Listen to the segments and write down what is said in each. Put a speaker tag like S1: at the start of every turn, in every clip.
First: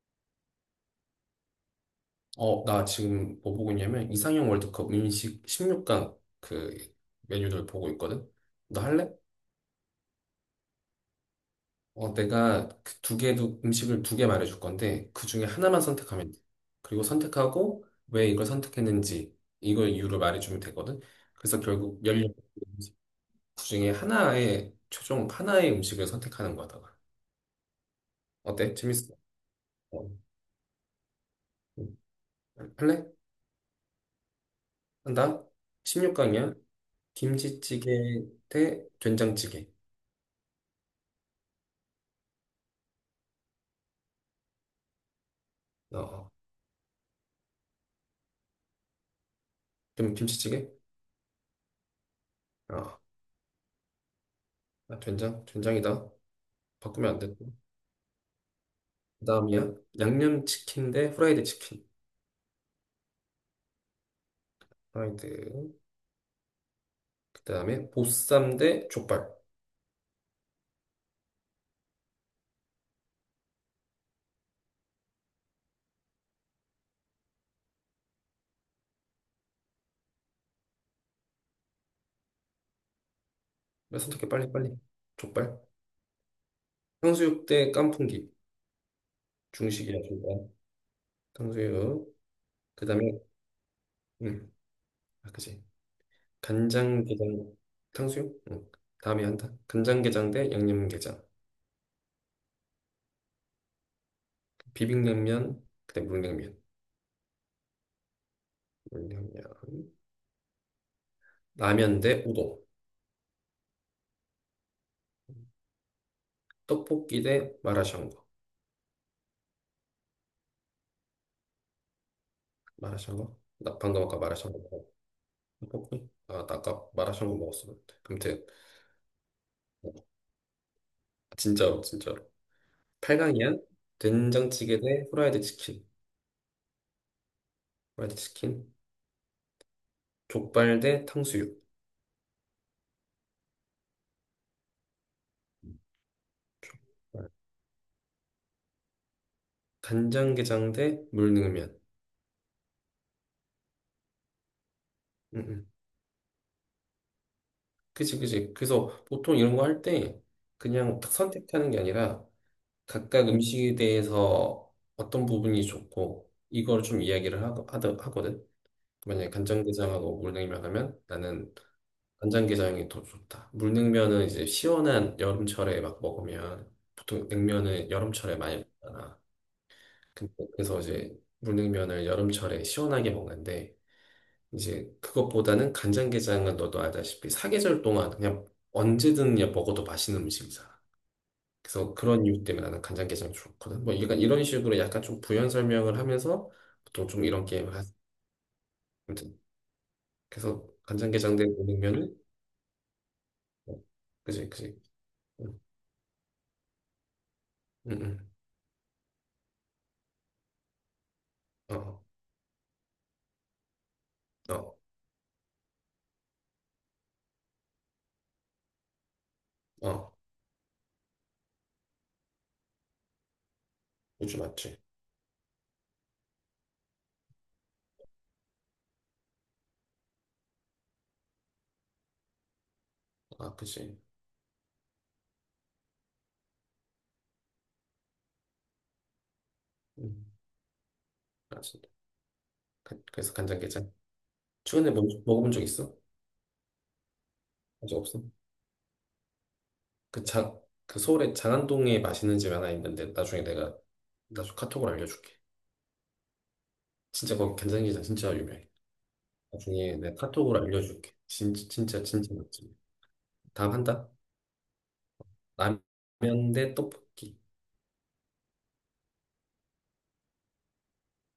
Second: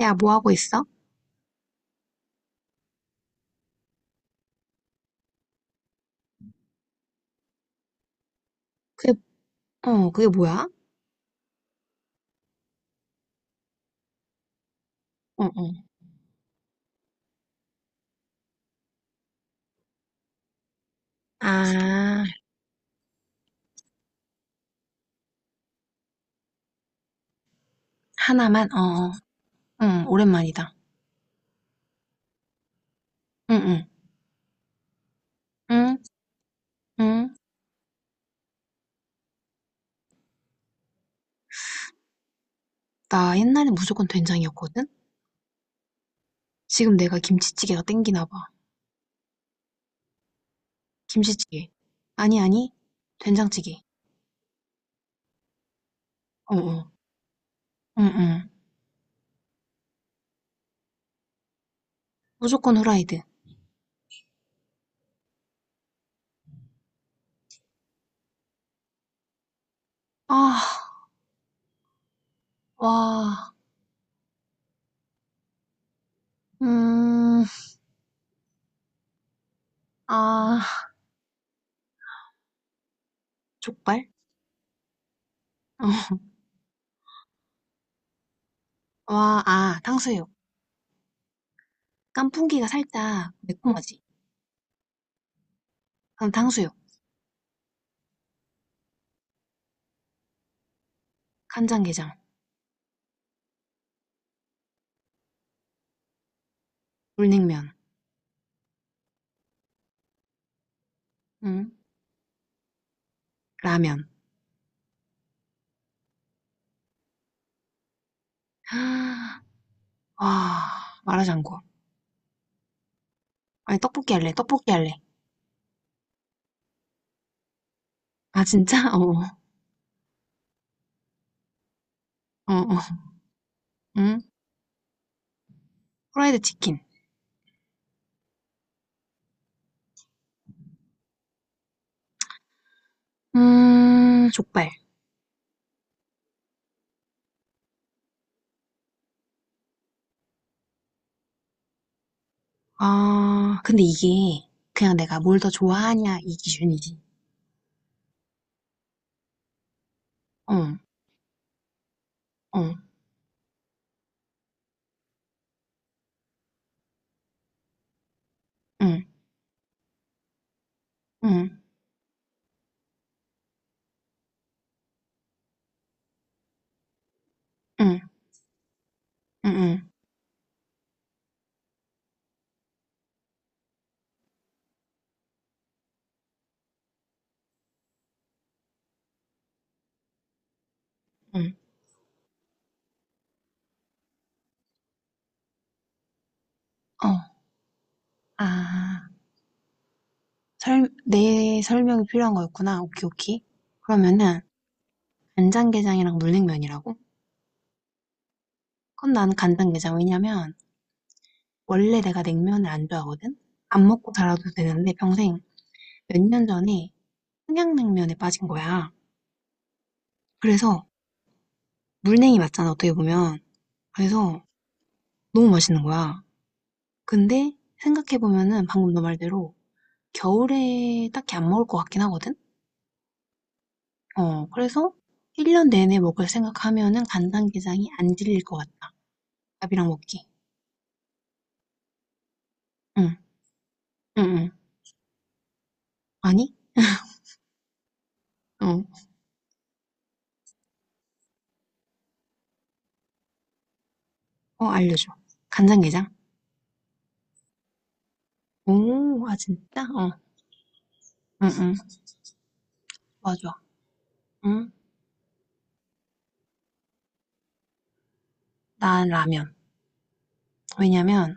S1: 야, 뭐 하고 있어?
S2: 어, 나 지금 뭐 보고 있냐면 이상형 월드컵 음식 16강 그 메뉴들 보고 있거든. 너 할래?
S1: 그게, 그게 뭐야?
S2: 어, 내가 그 두 개도 음식을 두 개 말해줄 건데 그
S1: 어,
S2: 중에
S1: 어.
S2: 하나만 선택하면 돼. 그리고 선택하고 왜 이걸 선택했는지 이걸 이유를 말해주면 되거든. 그래서
S1: 아,
S2: 결국 16개 음식 그 중에 하나의 최종 하나의 음식을 선택하는 거다가
S1: 하나만?
S2: 어때?
S1: 어,
S2: 재밌어?
S1: 어. 응,
S2: 어,
S1: 오랜만이다.
S2: 응. 할래?
S1: 응, 응.
S2: 한다.
S1: 응,
S2: 16강이야.
S1: 응.
S2: 김치찌개 대 된장찌개.
S1: 나 옛날에 무조건 된장이었거든?
S2: 어. 어.
S1: 지금 내가 김치찌개가 땡기나 봐.
S2: 김치찌개?
S1: 김치찌개. 아니, 아니.
S2: 아,
S1: 된장찌개.
S2: 아, 된장? 된장이다.
S1: 어, 어.
S2: 바꾸면 안 되고.
S1: 응, 응.
S2: 그 다음이야. 양념치킨 대 후라이드 치킨.
S1: 무조건 후라이드.
S2: 후라이드. 그 다음에 보쌈 대 족발.
S1: 아, 와. 음, 아.
S2: 왜
S1: 족발?
S2: 선택해? 빨리, 빨리. 족발.
S1: 어.
S2: 탕수육 대 깐풍기.
S1: 와, 아,
S2: 중식이야,
S1: 탕수육.
S2: 중간. 탕수육.
S1: 깐풍기가
S2: 그 다음에,
S1: 살짝 매콤하지?
S2: 음, 아, 그지.
S1: 그럼 탕수육.
S2: 간장게장. 탕수육? 응. 다음에 한다. 간장게장 대 양념게장.
S1: 간장게장.
S2: 비빔냉면, 그 다음에 물냉면.
S1: 물냉면.
S2: 물냉면.
S1: 응.
S2: 라면 대 우동.
S1: 라면.
S2: 떡볶이 대 마라샹궈.
S1: 와, 마라샹궈.
S2: 마라샹궈? 나
S1: 아니,
S2: 방금
S1: 떡볶이
S2: 아까
S1: 할래,
S2: 마라샹궈
S1: 떡볶이
S2: 먹었-
S1: 할래.
S2: 먹었 아, 나 아까 마라샹궈 먹었었는데
S1: 아,
S2: 아무튼
S1: 진짜? 어,
S2: 진짜로 진짜로
S1: 어, 어.
S2: 8강이야?
S1: 응?
S2: 된장찌개 대 후라이드 치킨.
S1: 프라이드 치킨.
S2: 후라이드 치킨. 족발 대 탕수육.
S1: 족발.
S2: 족발. 간장게장 대 물냉면.
S1: 아, 근데 이게 그냥 내가 뭘
S2: 응,
S1: 더
S2: 응.
S1: 좋아하냐, 이 기준이지.
S2: 그치 그치, 그래서 보통 이런 거 할 때
S1: 어,
S2: 그냥 딱 선택하는 게 아니라
S1: 어,
S2: 각각 음식에 대해서 어떤 부분이 좋고 이걸 좀 이야기를 하거든.
S1: 응,
S2: 만약에 간장게장하고 물냉면 하면
S1: 응,
S2: 나는
S1: 응,
S2: 간장게장이 더 좋다. 물냉면은 이제 시원한 여름철에 막 먹으면, 보통 냉면은
S1: 응,
S2: 여름철에 많이 먹잖아.
S1: 응, 응,
S2: 근데 그래서 이제 물냉면을 여름철에 시원하게 먹는데, 이제 그것보다는 간장게장은 너도 알다시피 사계절 동안 그냥 언제든 그냥 먹어도 맛있는 음식이잖아.
S1: 응.
S2: 그래서 그런 이유 때문에 나는 간장게장 좋거든. 뭐 약간 이런 식으로 약간 좀 부연 설명을 하면서 보통
S1: 어.
S2: 좀 이런 게임을
S1: 아,
S2: 하거든. 그래서
S1: 설,
S2: 간장게장 된
S1: 내 설명이
S2: 물냉면을.
S1: 필요한 거였구나. 오케이, 오케이.
S2: 어,
S1: 그러면은,
S2: 그지 그지. 응.
S1: 간장게장이랑 물냉면이라고? 그
S2: 응. 응.
S1: 건 난 간장게장. 왜냐면,
S2: 어.
S1: 원래
S2: 어.
S1: 내가 냉면을 안 좋아하거든? 안 먹고 살아도
S2: 어,
S1: 되는데 평생 몇 년 전에 평양냉면에 빠진 거야.
S2: 어,
S1: 그래서 물냉이 맞잖아, 어떻게 보면.
S2: 우주
S1: 그래서
S2: 맞지?
S1: 너무 맛있는 거야. 근데 생각해보면은 방금 너 말대로 겨울에 딱히 안 먹을 것 같긴 하거든?
S2: 아, 그치.
S1: 어, 그래서 1년 내내 먹을 생각하면은 간장게장이 안 질릴 것 같다. 밥이랑 먹기.
S2: 음, 맞습니다.
S1: 응,
S2: 그래서 간장게장.
S1: 응, 응.
S2: 최근에 뭐, 먹어본 적 있어?
S1: 아니?
S2: 아직 없어?
S1: 어,
S2: 그 장, 그 서울에 장안동에 맛있는 집 하나 있는데 나중에 내가 나중에
S1: 어,
S2: 카톡으로
S1: 알려줘.
S2: 알려줄게.
S1: 간장게장?
S2: 진짜 거기 간장게장 진짜 유명해.
S1: 오, 아, 진짜?
S2: 나중에
S1: 어,
S2: 내가 카톡으로 알려줄게.
S1: 응,
S2: 진짜
S1: 응.
S2: 진짜 진짜 맛집.
S1: 맞아.
S2: 다음 한다.
S1: 응.
S2: 라면 대 떡볶이.
S1: 난 라면. 왜냐면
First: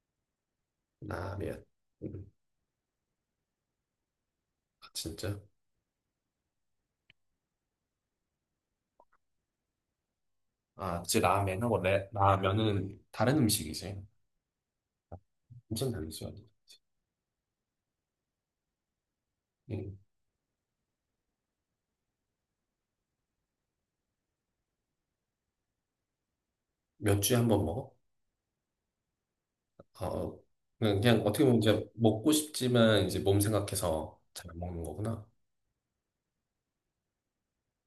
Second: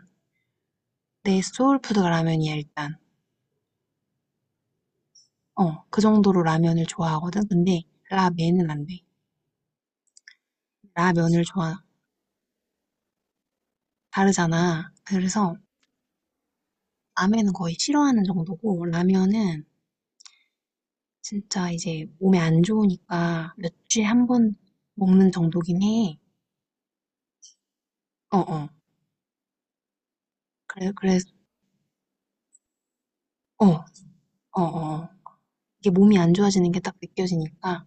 S1: 내
S2: 라면.
S1: 소울푸드가
S2: 음,
S1: 라면이야, 일단.
S2: 아, 진짜?
S1: 어, 그 정도로 라면을 좋아하거든. 근데 라멘은 안 돼.
S2: 아, 그치,
S1: 라면을
S2: 라면하고
S1: 좋아.
S2: 레, 라면은 다른 음식이지.
S1: 다르잖아. 그래서
S2: 엄청 다르지.
S1: 라면은 거의 싫어하는 정도고 라면은
S2: 음.
S1: 진짜 이제 몸에 안 좋으니까 몇 주에 한 번 먹는 정도긴 해.
S2: 몇 주에 한 번 먹어?
S1: 어, 어.
S2: 어,
S1: 그래,
S2: 그냥,
S1: 그래.
S2: 그냥 어떻게 보면 이제 먹고 싶지만 이제 몸
S1: 어, 어,
S2: 생각해서 잘 안 먹는
S1: 어.
S2: 거구나.
S1: 이게 몸이 안 좋아지는 게 딱 느껴지니까.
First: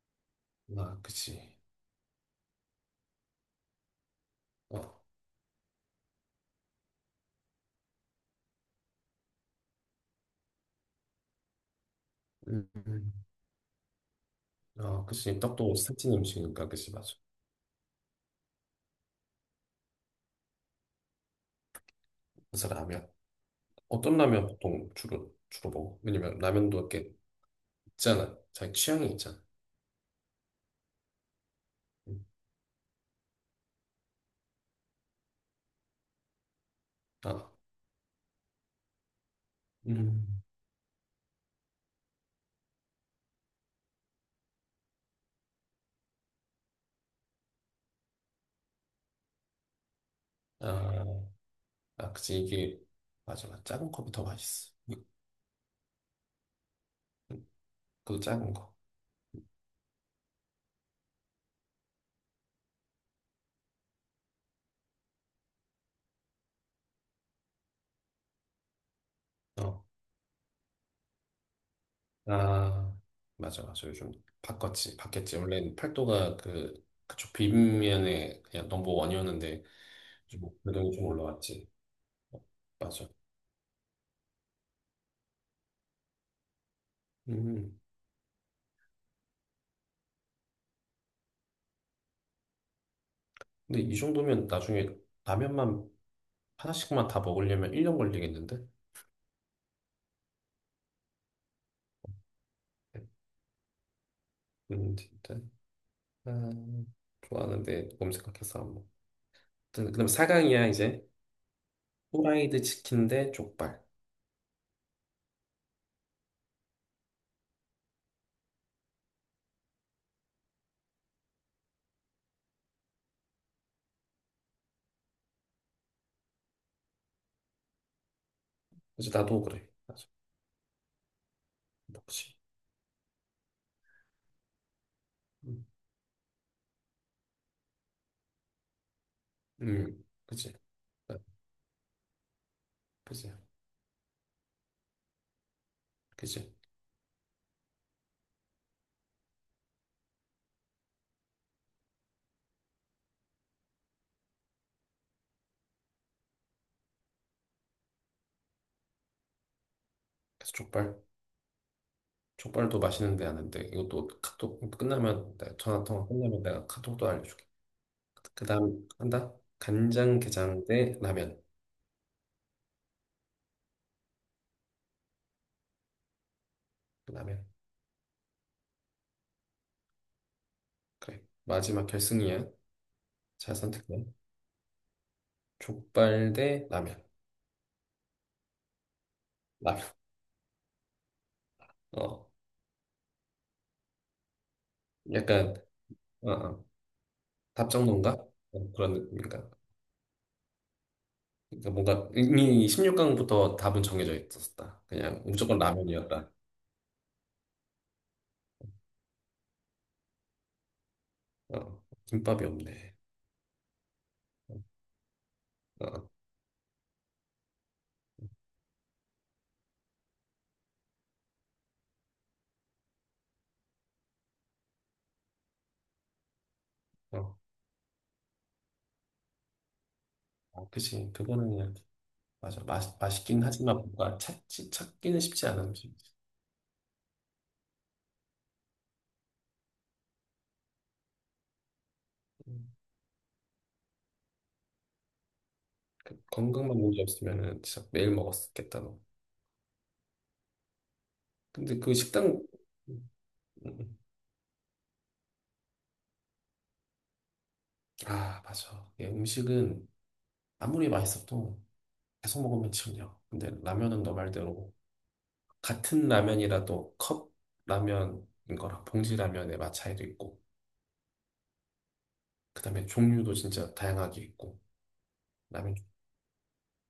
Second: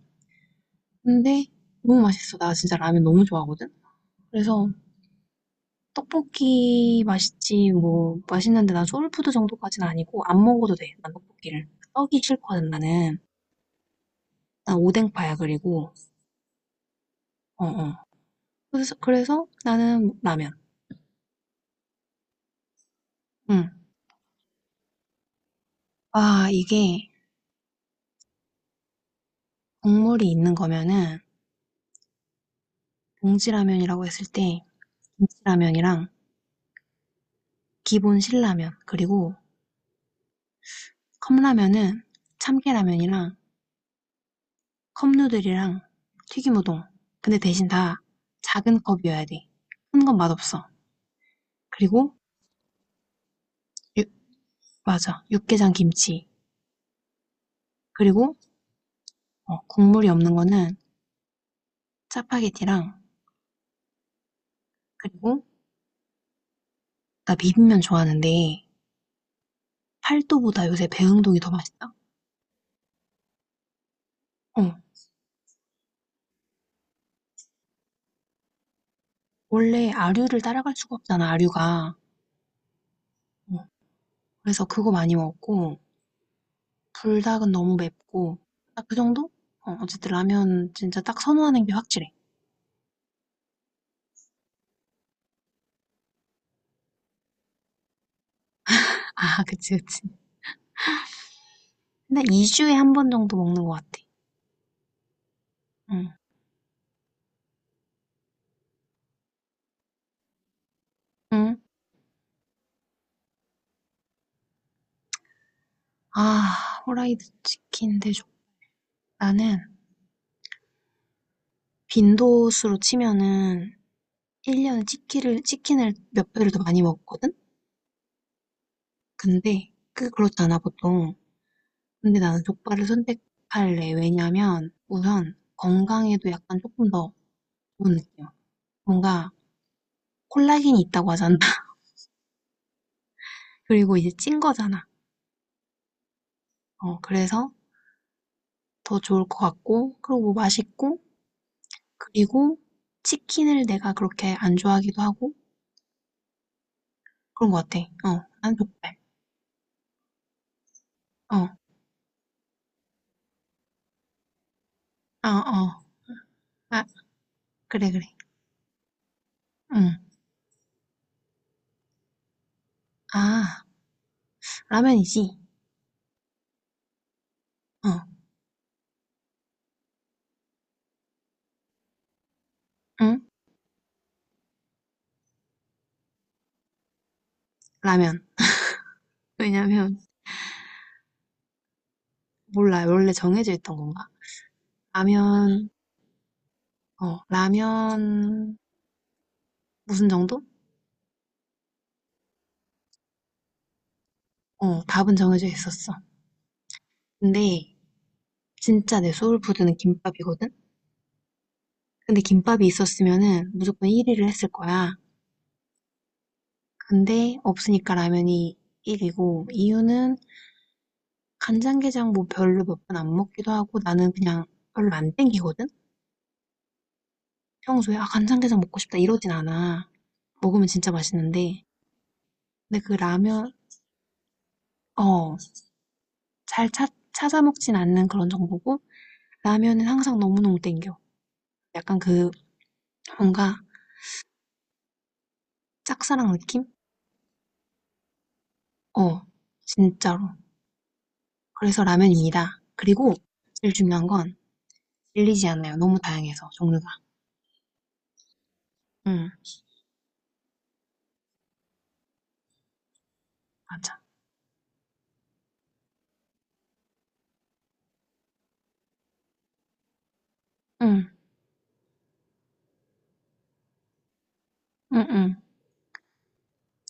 S2: 아,
S1: 근데
S2: 그치.
S1: 너무 맛있어. 나 진짜 라면 너무 좋아하거든. 그래서
S2: 어,
S1: 떡볶이 맛있지, 뭐, 맛있는데 난 소울푸드 정도까진 아니고, 안 먹어도 돼, 난 떡볶이를. 떡이
S2: 음,
S1: 싫거든,
S2: 음.
S1: 나는. 난
S2: 아,
S1: 오뎅파야,
S2: 그치. 떡도
S1: 그리고.
S2: 살찐 음식이니까, 그치, 맞아.
S1: 어, 어. 그래서 나는 라면.
S2: 그래서 라면.
S1: 응.
S2: 어떤 라면 보통 주로 먹어? 왜냐면
S1: 아,
S2: 라면도
S1: 이게
S2: 이렇게 있잖아. 자기 취향이 있잖아.
S1: 국물이 있는 거면은,
S2: 음.
S1: 봉지라면이라고 했을 때, 김치라면이랑
S2: 아,
S1: 기본 신라면, 그리고
S2: 음.
S1: 컵라면은 참깨라면이랑 컵누들이랑 튀김우동. 근데 대신 다 작은 컵이어야 돼. 큰 건 맛없어.
S2: 아,
S1: 그리고
S2: 아, 그치. 이게, 맞아. 맞아. 작은
S1: 유-
S2: 컵이 더 맛있어.
S1: 맞아. 육개장 김치.
S2: 그것도
S1: 그리고
S2: 작은 거.
S1: 어, 국물이 없는 거는 짜파게티랑 그리고 나 비빔면 좋아하는데
S2: 어.
S1: 팔도보다 요새 배흥동이 더 맛있다.
S2: 아, 맞아, 맞아. 요즘
S1: 어.
S2: 바꿨지, 바뀌었지. 원래는 팔도가 그쪽 빗면에 그냥 넘버원이었는데,
S1: 원래 아류를
S2: 좀
S1: 따라갈
S2: 그래도
S1: 수가
S2: 좀
S1: 없잖아,
S2: 올라왔지.
S1: 아류가.
S2: 어, 맞아.
S1: 어, 그래서 그거 많이 먹고 불닭은 너무
S2: 음.
S1: 맵고 딱 그 정도? 어, 어쨌든 라면 진짜 딱 선호하는 게 확실해.
S2: 근데 이 정도면 나중에 라면만 하나씩만 다 먹으려면 1년 걸리겠는데?
S1: 아, 그치, 그치. 근데 2주에 한 번 정도 먹는 것 같아.
S2: 진짜.
S1: 응.
S2: 아, 좋아하는데 검색학해서 안 먹. 그다음 사강이야 이제.
S1: 응.
S2: 후라이드 치킨 대 족발.
S1: 아, 후라이드 치킨 대접. 나는 빈도수로 치면은 1년 년에 치킨을 몇 배를 더 많이 먹었거든?
S2: 그치 나도 그래.
S1: 근데
S2: 맞아.
S1: 그게 그렇잖아, 보통. 근데
S2: 먹지.
S1: 나는 족발을 선택할래. 왜냐면 우선
S2: 음,
S1: 건강에도 약간 조금 더 좋은 느낌. 뭔가
S2: 그치.
S1: 콜라겐이 있다고
S2: 아,
S1: 하잖아.
S2: 그치.
S1: 그리고 이제 찐 거잖아.
S2: 그치.
S1: 어, 그래서 더 좋을 것 같고, 그리고 맛있고, 그리고 치킨을 내가 그렇게 안 좋아하기도 하고, 그런 것 같아. 어, 난 족발.
S2: 그래서 족발.
S1: 어,
S2: 족발도 맛있는데 아는데 이것도 카톡
S1: 아,
S2: 끝나면 내
S1: 어.
S2: 전화 통화 끝나면 내가
S1: 아,
S2: 카톡도 알려줄게.
S1: 그래, 그래.
S2: 그다음 한다.
S1: 응.
S2: 간장 게장 대 라면.
S1: 아, 라면이지.
S2: 라면.
S1: 어,
S2: 그래. 마지막 결승이야.
S1: 응?
S2: 잘 선택해. 족발 대 라면.
S1: 라면.
S2: 라면.
S1: 왜냐면
S2: 어.
S1: 몰라요. 원래 정해져 있던 건가?
S2: 약간
S1: 라면,
S2: 어, 어.
S1: 어,
S2: 답정론가?
S1: 라면
S2: 어, 그런 느낌인가?
S1: 무슨 정도?
S2: 그러니까 뭔가 이미 16강부터 답은 정해져 있었다.
S1: 어, 답은
S2: 그냥
S1: 정해져
S2: 무조건
S1: 있었어.
S2: 라면이었다.
S1: 근데 진짜 내 소울푸드는 김밥이거든?
S2: 어.
S1: 근데
S2: 김밥이
S1: 김밥이
S2: 없네.
S1: 있었으면은 무조건 1위를 했을 거야.
S2: 어.
S1: 근데 없으니까 라면이 1위고 이유는 간장게장 뭐 별로 몇 번 안 먹기도 하고 나는 그냥 별로 안 땡기거든?
S2: 어.
S1: 평소에 아 간장게장 먹고 싶다 이러진 않아. 먹으면
S2: 아,
S1: 진짜
S2: 그치. 그거는
S1: 맛있는데
S2: 그냥 맞아.
S1: 근데 그
S2: 맛, 맛있긴
S1: 라면
S2: 하지만 뭔가 찾기, 찾기는 쉽지
S1: 어
S2: 않은 음식.
S1: 찾아 먹진 않는 그런 정보고 라면은 항상 너무너무 땡겨. 약간 그
S2: 음,
S1: 뭔가
S2: 그
S1: 짝사랑 느낌?
S2: 건강만 문제 없으면은 진짜 매일 먹었겠다, 너.
S1: 어, 진짜로.
S2: 근데
S1: 그래서
S2: 그 식당,
S1: 라면입니다.
S2: 음,
S1: 그리고 제일
S2: 음.
S1: 중요한 건 질리지 않아요. 너무 다양해서 종류가.
S2: 아, 맞아. 이게
S1: 응,
S2: 음식은 아무리 맛있어도 계속 먹으면 질려. 근데
S1: 맞아.
S2: 라면은 너 말대로 같은 라면이라도 컵 라면인 거랑 봉지 라면의 맛 차이도 있고,
S1: 응,
S2: 그 다음에 종류도 진짜 다양하게 있고,
S1: 응, 응.
S2: 라면,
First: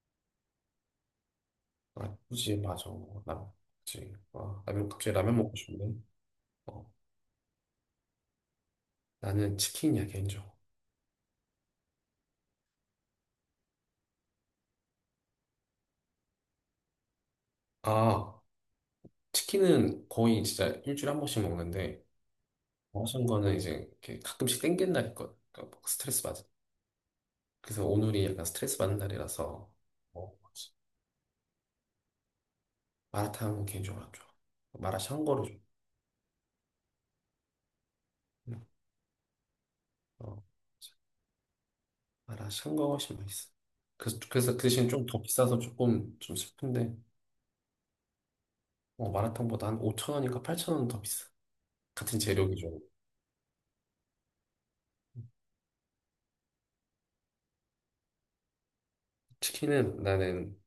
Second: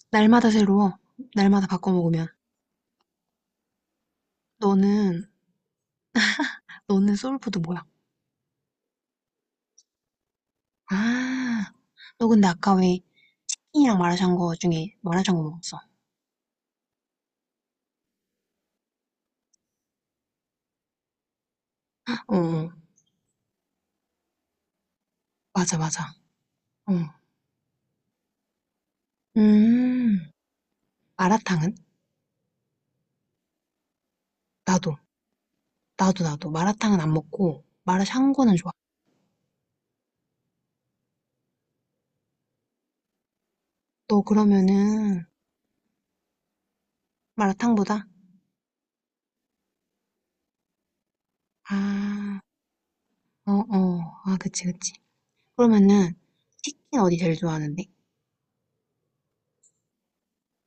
S1: 날마다 새로워. 날마다 바꿔
S2: 아,
S1: 먹으면.
S2: 굳이, 맞아. 라면, 그치. 아, 라면, 갑자기
S1: 너는
S2: 라면 먹고 싶네. 어,
S1: 너는 소울푸드 뭐야?
S2: 나는 치킨이야, 개인적으로.
S1: 아, 너 근데 아까 왜 치킨이랑 마라샹궈 중에 마라샹궈 먹었어?
S2: 아, 치킨은 거의 진짜 일주일에 한 번씩 먹는데,
S1: 어, 어.
S2: 먹은 거는 이제 이렇게 가끔씩 땡기는 날이 있거든. 그러니까
S1: 맞아,
S2: 막
S1: 맞아.
S2: 스트레스 받아.
S1: 어.
S2: 그래서 오늘이 약간 스트레스 받는 날이라서,
S1: 음.
S2: 뭐, 뭐지?
S1: 마라탕은?
S2: 마라탕 개인적으로 안 좋아.
S1: 나도.
S2: 마라샹궈를 좀.
S1: 나도, 나도. 마라탕은 안 먹고, 마라샹궈는
S2: 음,
S1: 좋아.
S2: 어, 마라샹궈가 훨씬 맛있어. 그래서,
S1: 너
S2: 그래서 그 대신 좀 더
S1: 그러면은,
S2: 비싸서 조금 좀 슬픈데,
S1: 마라탕보다?
S2: 어, 마라탕보다 한 5천 원인가 8천 원 더 비싸. 같은
S1: 아,
S2: 재료기죠.
S1: 어, 어. 아, 그치, 그치. 그러면은, 치킨 어디 제일 좋아하는데?
S2: 치킨은 나는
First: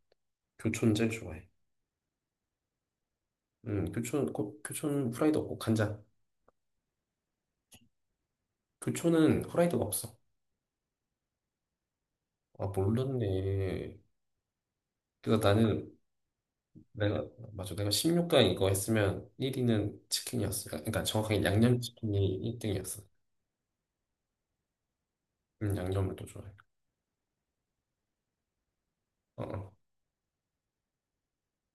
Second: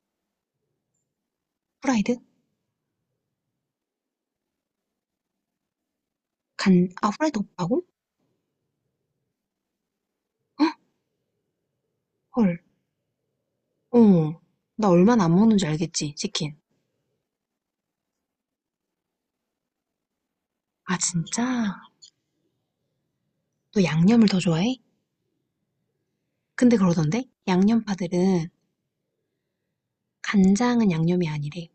S2: 교촌 제일 좋아해.
S1: 후라이드?
S2: 교촌, 교촌 후라이드 없고 간장.
S1: 간, 아, 후라이드 없다고?
S2: 교촌은 후라이드가 없어.
S1: 헉, 헐.
S2: 아, 몰랐네.
S1: 어. 나 얼마나 안
S2: 그래서
S1: 먹는 줄
S2: 나는
S1: 알겠지, 치킨.
S2: 내가 맞아. 내가 16강 이거 했으면 1위는 치킨이었어. 그러니까
S1: 아,
S2: 그러니까 정확하게
S1: 진짜?
S2: 양념치킨이 1등이었어.
S1: 너 양념을 더 좋아해?
S2: 양념을 또 좋아해.
S1: 근데 그러던데? 양념파들은,
S2: 어, 어.
S1: 간장은 양념이 아니래.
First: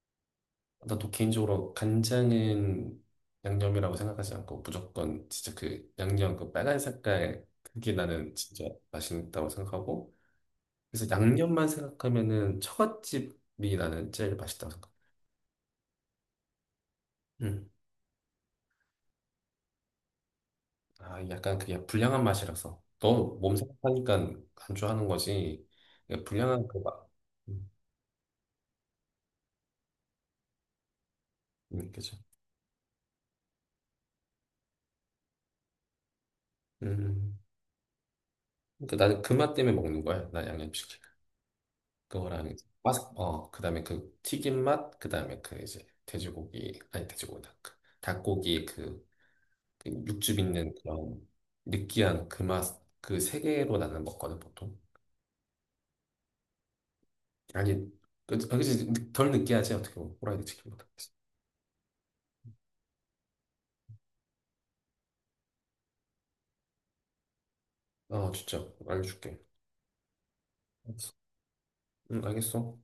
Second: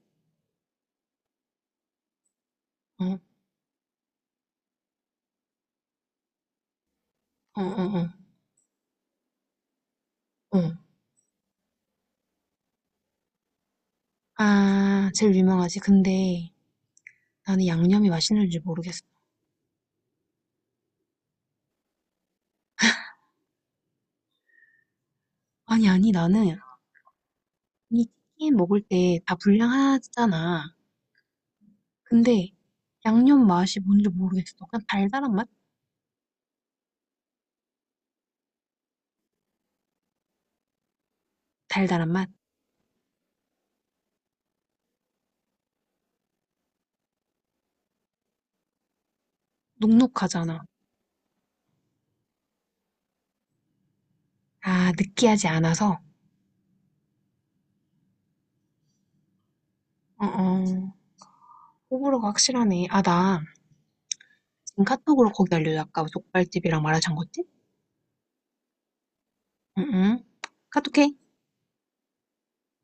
S2: 나도 개인적으로 간장은
S1: 어,
S2: 양념이라고 생각하지 않고 무조건 진짜 그 양념 그 빨간 색깔
S1: 어,
S2: 그게
S1: 어,
S2: 나는 진짜 맛있다고 생각하고,
S1: 어. 어.
S2: 그래서 양념만 생각하면은 처갓집이 나는 제일 맛있다고 생각해.
S1: 아, 제일 유명하지. 근데, 나는
S2: 음.
S1: 양념이 맛있는지 모르겠어.
S2: 아, 약간 그게 불량한 맛이라서. 너몸각하니까 안주하는 거지.
S1: 아니, 아니,
S2: 그러니까
S1: 나는
S2: 불량한 그 맛. 음,
S1: 이 치킨 먹을 때 다 분량하잖아.
S2: 그죠.
S1: 근데 양념 맛이 뭔지 모르겠어. 그냥 달달한 맛?
S2: 음. 그러니까 나는 그 맛 때문에 먹는 거야. 나 양념치킨.
S1: 달달한 맛?
S2: 그거랑 이제 바삭, 그 다음에 그 튀김 맛, 그 다음에 그 이제 돼지고기, 아니 돼지고기, 닭, 그 닭고기 그, 그 육즙
S1: 눅눅하잖아.
S2: 있는 그런 느끼한 그 맛, 그 세 개로 나는 먹거든, 보통.
S1: 아, 느끼하지 않아서.
S2: 아니, 그, 그지, 덜 느끼하지, 어떻게 보면.
S1: 어,
S2: 후라이드 치킨보다.
S1: 어. 호불호가 확실하네. 아, 나 지금 카톡으로 거기 알려줘. 아까 족발집이랑 마라샹궈집?
S2: 어, 진짜. 알려줄게.
S1: 응, 응.
S2: 알겠어.
S1: 카톡해.
S2: 응, 알겠어.